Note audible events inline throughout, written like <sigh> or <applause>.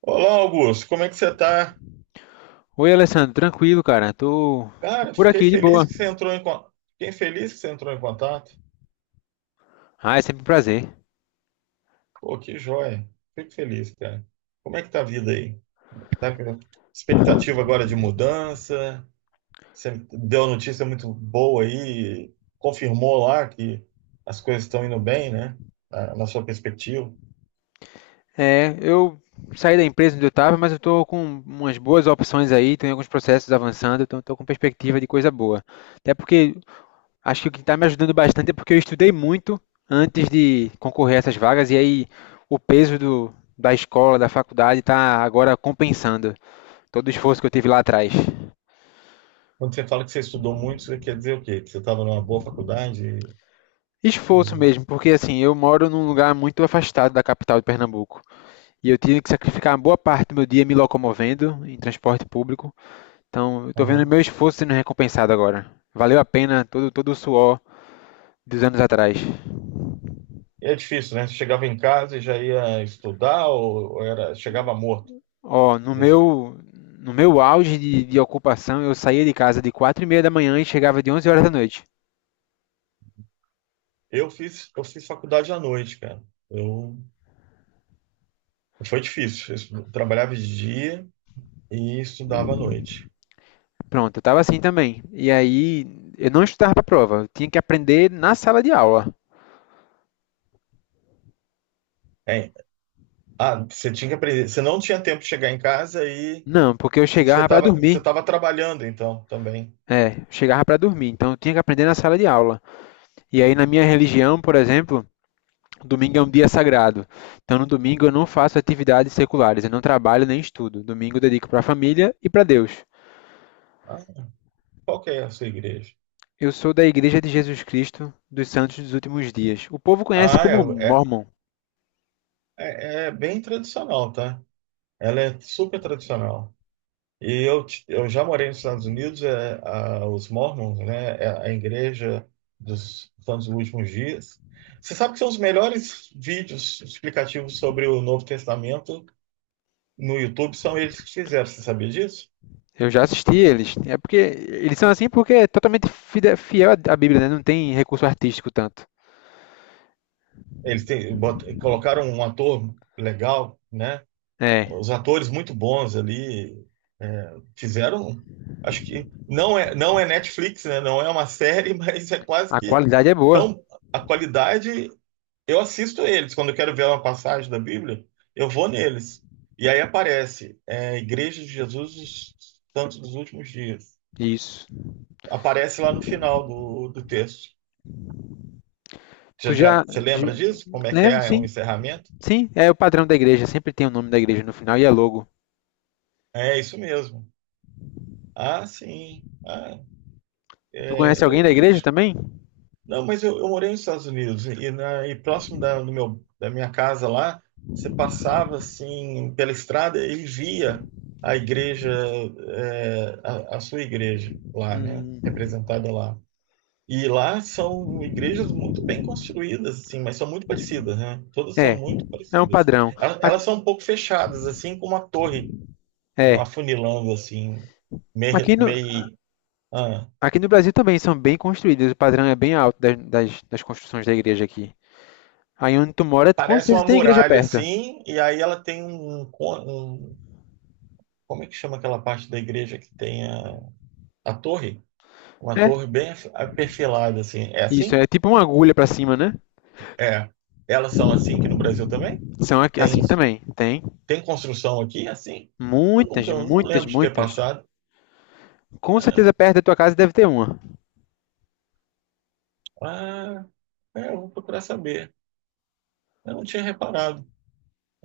Olá, Augusto, como é que você tá? Oi, Alessandro, tranquilo, cara. Tô Cara, por fiquei aqui de feliz boa. que você entrou em contato. Fiquei feliz que você entrou em contato. Ah, é sempre um prazer. Pô, que joia. Fico feliz, cara. Como é que tá a vida aí? Tá com expectativa agora de mudança? Você deu uma notícia muito boa aí, confirmou lá que as coisas estão indo bem, né? Na sua perspectiva. É, eu saí da empresa onde eu tava, mas eu tô com umas boas opções aí, tenho alguns processos avançando, então tô com perspectiva de coisa boa. Até porque acho que o que tá me ajudando bastante é porque eu estudei muito antes de concorrer a essas vagas e aí o peso da escola, da faculdade tá agora compensando todo o esforço que eu tive lá atrás. Quando você fala que você estudou muito, você quer dizer o quê? Que você estava numa boa faculdade? Esforço e- mesmo, porque assim, eu moro num lugar muito afastado da capital de Pernambuco. E eu tive que sacrificar uma boa parte do meu dia me locomovendo em transporte público. Então, eu estou vendo Aham. meu esforço sendo recompensado agora. Valeu a pena todo o suor dos anos atrás. E é difícil, né? Você chegava em casa e já ia estudar ou era chegava morto? Ó, no Desse- meu no meu auge de ocupação, eu saía de casa de 4:30 da manhã e chegava de 23h. Eu fiz faculdade à noite, cara. Eu, foi difícil. Trabalhava de dia e estudava à noite. Pronto, eu tava assim também. E aí, eu não estudava pra prova, eu tinha que aprender na sala de aula. É, você tinha que aprender. Você não tinha tempo de chegar em casa e Não, porque eu chegava para você dormir. tava trabalhando então também. É, eu chegava para dormir, então eu tinha que aprender na sala de aula. E aí, na minha religião, por exemplo, domingo é um dia sagrado. Então, no domingo eu não faço atividades seculares, eu não trabalho nem estudo. Domingo eu dedico para a família e para Deus. Ah, qual que é a sua igreja? Eu sou da Igreja de Jesus Cristo dos Santos dos Últimos Dias. O povo conhece Ah, é, como é, Mormon. é é bem tradicional, tá? Ela é super tradicional. E eu já morei nos Estados Unidos, os Mormons, né, é a igreja dos Santos dos Últimos Dias. Você sabe que são os melhores vídeos explicativos sobre o Novo Testamento no YouTube, são eles que fizeram, você sabia disso? Eu já assisti eles. É porque eles são assim porque é totalmente fiel à Bíblia, né? Não tem recurso artístico tanto. Eles têm, colocaram um ator legal, né, É, os atores muito bons ali, fizeram, acho que não é, não é Netflix, né, não é uma série, <laughs> mas é quase a que qualidade é boa. tão, a qualidade. Eu assisto eles. Quando eu quero ver uma passagem da Bíblia, eu vou neles. E aí aparece Igreja de Jesus dos Santos dos Últimos Dias. Isso. Aparece lá no final do texto. Tu Já, já, já você lembra de- disso? Como é que lembra? é o Sim. encerramento? Sim, é o padrão da igreja, sempre tem o nome da igreja no final e é logo. É isso mesmo. Ah, sim. Ah, Tu conhece alguém da é, eu. igreja também? Não, mas eu morei nos Estados Unidos e, e próximo da minha casa lá, você passava assim pela estrada e via a igreja, a sua igreja lá, né? Hum. Representada lá. E lá são igrejas muito bem construídas, assim, mas são muito parecidas, né? Todas são É, muito é um parecidas. padrão. Elas, Aqui, elas são um pouco fechadas, assim, com uma torre, um é, afunilando, assim, meio, aqui no, meio, aqui no Brasil também são bem construídas, o padrão é bem alto das construções da igreja aqui. Aí onde tu mora, com parece certeza uma tem igreja muralha perto. assim, e aí ela tem um, como é que chama aquela parte da igreja que tem a torre? Uma É, torre perfilada assim. É isso, é assim? tipo uma agulha pra cima, né? É. Elas são assim aqui no Brasil também? São Tem assim também, tem. tem construção aqui é assim? Eu Muitas, nunca, eu não muitas, lembro de ter muitas. passado. Com Ah, certeza perto da tua casa deve ter uma. ah, é, eu vou procurar saber. Eu não tinha reparado.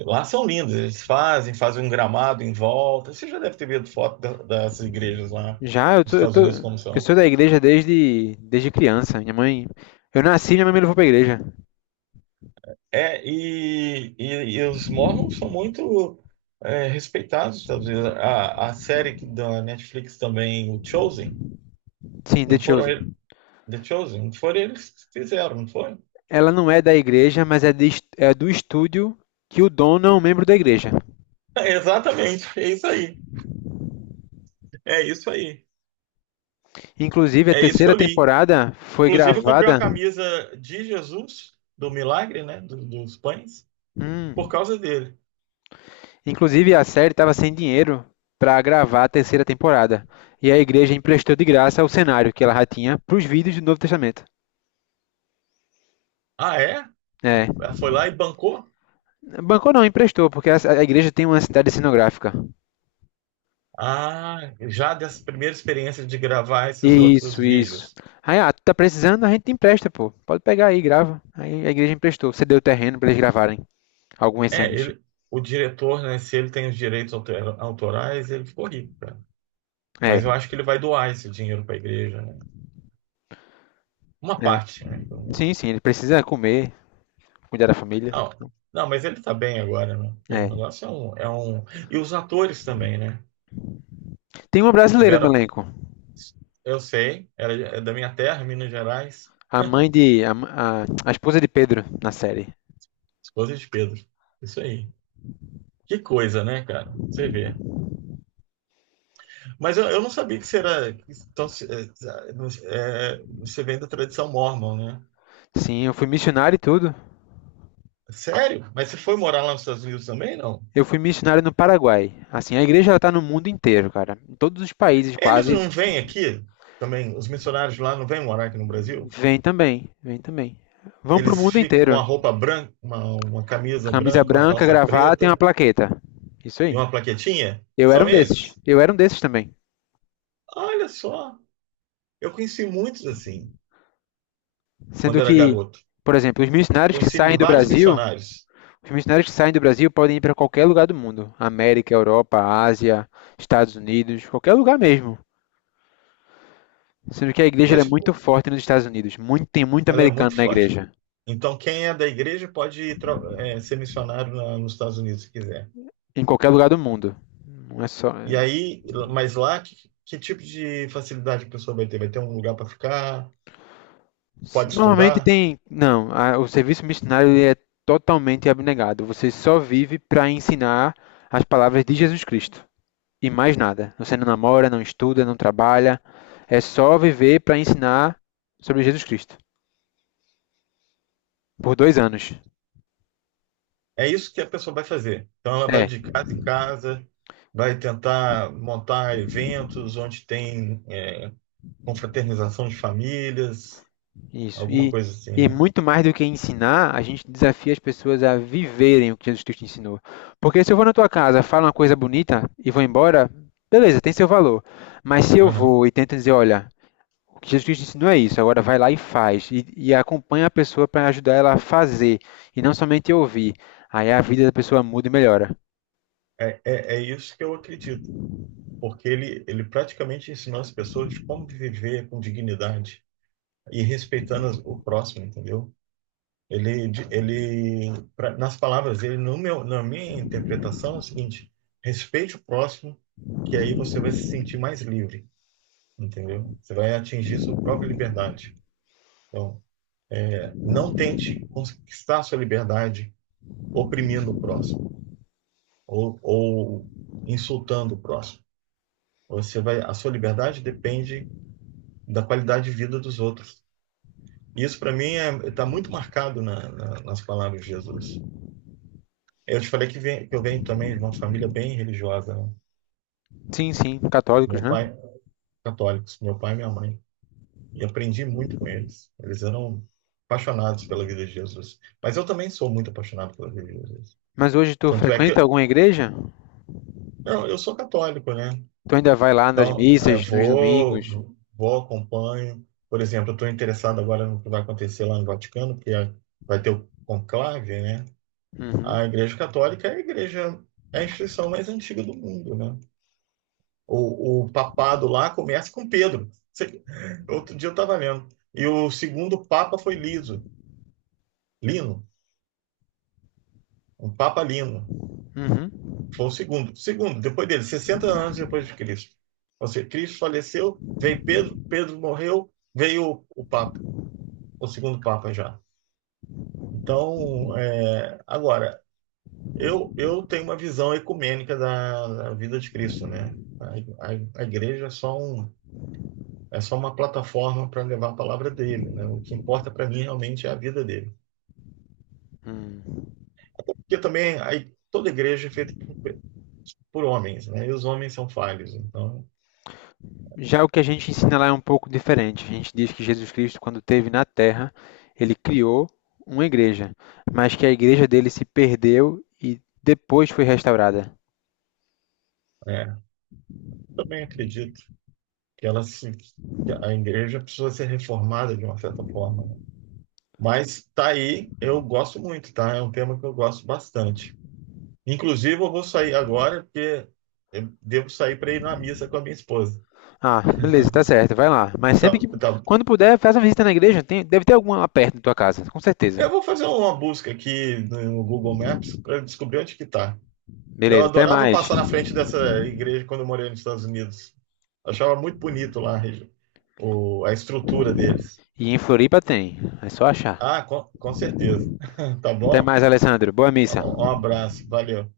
Lá são lindos, eles fazem, fazem um gramado em volta. Você já deve ter visto foto das igrejas lá Já, nos Estados Unidos como eu são. sou da igreja desde criança. Minha mãe. Eu nasci e minha mãe me levou pra igreja. É, e, e, e os Mormons são muito respeitados nos Estados Unidos. A série da Netflix também, o Chosen, Sim, The não foram Chosen. eles, The Chosen, não foram eles que fizeram, não foi? <laughs> Ela não é da igreja, mas é do estúdio que o dono é um membro da igreja. Exatamente, é isso aí, Inclusive, a é isso que eu terceira li. temporada foi Inclusive, eu comprei uma gravada. camisa de Jesus, do milagre, né, dos pães, por Hum, causa dele. inclusive, a série estava sem dinheiro para gravar a terceira temporada. E a igreja emprestou de graça o cenário que ela já tinha para os vídeos do Novo Testamento. Ah, é? É. Ela foi lá e bancou? Bancou não, emprestou, porque a igreja tem uma cidade cenográfica. Ah, já dessa primeira experiência de gravar esses outros Isso, isso. vídeos. Aí, ah, tu tá precisando, a gente empresta, pô. Pode pegar aí, grava. Aí a igreja emprestou, cedeu o terreno para eles gravarem algumas É, cenas. ele, o diretor, né, se ele tem os autorais, ele ficou rico, cara. Mas eu É. acho que ele vai doar esse dinheiro para a igreja, né? Uma É. parte, né, pelo Sim, menos. sim, ele precisa comer, cuidar da família. Não, não, mas ele tá bem agora, né? Porque o É. negócio é um... E os atores também, né? Tem uma brasileira no Tiveram... elenco. Eu sei, era é da minha terra, Minas Gerais, A mãe de. A esposa de Pedro na série. esposa de Pedro. Isso aí. Que coisa, né, cara? Você vê. Mas eu não sabia que você era... Então, é, você vem da tradição mórmon, né? Sim, eu fui missionário e tudo. Sério? Mas você foi morar lá nos Estados Unidos também, não? Eu fui missionário no Paraguai. Assim, a igreja ela tá no mundo inteiro, cara. Em todos os países Eles quase. não vêm aqui também, os missionários lá não vêm morar aqui no Brasil? Vem também. Vem também. Vão pro Eles mundo ficam com a inteiro. roupa branca, uma camisa Camisa branca, uma branca, calça gravata e uma preta plaqueta. Isso e aí. uma plaquetinha? Eu era São um desses. eles? Eu era um desses também. Olha só, eu conheci muitos assim, quando Sendo era que, garoto. por exemplo, Conheci vários missionários, Os missionários que saem do Brasil podem ir para qualquer lugar do mundo, América, Europa, Ásia, Estados Unidos, qualquer lugar mesmo. Sendo que a igreja ela é mas muito tipo, forte nos Estados Unidos, tem muito ela é americano muito na forte. igreja, Então, quem é da igreja pode ir ser missionário nos Estados Unidos se quiser. em qualquer lugar do mundo. Não é só. E aí, mas lá, que tipo de facilidade a pessoa vai ter? Vai ter um lugar para ficar? Pode Normalmente estudar? tem. Não, a- o serviço missionário ele é totalmente abnegado. Você só vive para ensinar as palavras de Jesus Cristo e mais nada. Você não namora, não estuda, não trabalha. É só viver para ensinar sobre Jesus Cristo por 2 anos. É isso que a pessoa vai fazer. Então, ela vai É, de casa em casa, vai tentar montar eventos onde tem confraternização de famílias, isso. alguma E, coisa assim, e né? muito mais do que ensinar, a gente desafia as pessoas a viverem o que Jesus Cristo ensinou. Porque se eu vou na tua casa, falo uma coisa bonita e vou embora, beleza, tem seu valor. Mas se eu Aham. vou e tento dizer, olha, o que Jesus Cristo ensinou é isso, agora vai lá e faz. E acompanha a pessoa para ajudar ela a fazer e não somente ouvir. Aí a vida da pessoa muda e melhora. É isso que eu acredito, porque ele praticamente ensinou as pessoas como viver com dignidade e respeitando o próximo, entendeu? Ele, de- ele pra- nas palavras dele, no meu, na minha interpretação, é o seguinte: respeite o próximo, que aí você vai se sentir mais livre, entendeu? Você vai atingir sua própria liberdade. Então, não tente conquistar sua liberdade oprimindo o próximo ou insultando o próximo. Você vai, a sua liberdade depende da qualidade de vida dos outros. Isso, para mim, está muito marcado nas palavras de Jesus. Eu te falei que eu venho também de uma família bem religiosa, né? Sim, sim, católicos, Meu né? pai, católicos, meu pai e minha mãe. E aprendi muito com eles. Eles eram apaixonados pela vida de Jesus. Mas eu também sou muito apaixonado pela vida de Jesus. Mas hoje tu Tanto é que frequenta alguma igreja? Eu sou católico, né? Tu ainda vai lá nas Então, missas, nos domingos? Vou, acompanho. Por exemplo, eu estou interessado agora no que vai acontecer lá no Vaticano, porque vai ter o conclave, né? Uhum, A Igreja Católica é a igreja, é a instituição mais antiga do mundo, né? O papado lá começa com Pedro. <laughs> Outro dia eu estava lendo. E o segundo papa foi Liso, Lino, um papa Lino. uhum, Foi o segundo. Segundo, depois dele, 60 anos depois de Cristo. Ou seja, Cristo faleceu, veio Pedro, Pedro morreu, veio o papa, o segundo papa já. Então, é, agora, eu tenho uma visão ecumênica da vida de Cristo, né? A igreja é só um. É só uma plataforma para levar a palavra dele, né? O que importa para mim realmente é a vida dele. hum. Até porque também aí, toda igreja é feita por, por homens, né? E os homens são falhos. Então, Já o que a gente ensina lá é um pouco diferente. A gente diz que Jesus Cristo, quando esteve na Terra, ele criou uma igreja, mas que a igreja dele se perdeu e depois foi restaurada. é, também acredito que ela se, que a igreja precisa ser reformada de uma certa forma, né? Mas tá aí, eu gosto muito, tá? É um tema que eu gosto bastante. Inclusive, eu vou sair agora porque eu devo sair para ir na missa com a minha esposa. Ah, beleza, tá <laughs> certo, vai lá. Mas sempre que, tá. quando puder, faz uma visita na igreja. Tem, deve ter alguma lá perto da tua casa, com certeza. Eu vou fazer uma busca aqui no Google Maps para descobrir onde que tá. Eu Beleza, até adorava mais. passar na frente dessa igreja quando eu morei nos Estados Unidos. Achava muito bonito lá a estrutura deles. E em Floripa tem, é só achar. Ah, com certeza. <laughs> Tá Até bom? mais, Alessandro. Boa missa. Um abraço. Valeu.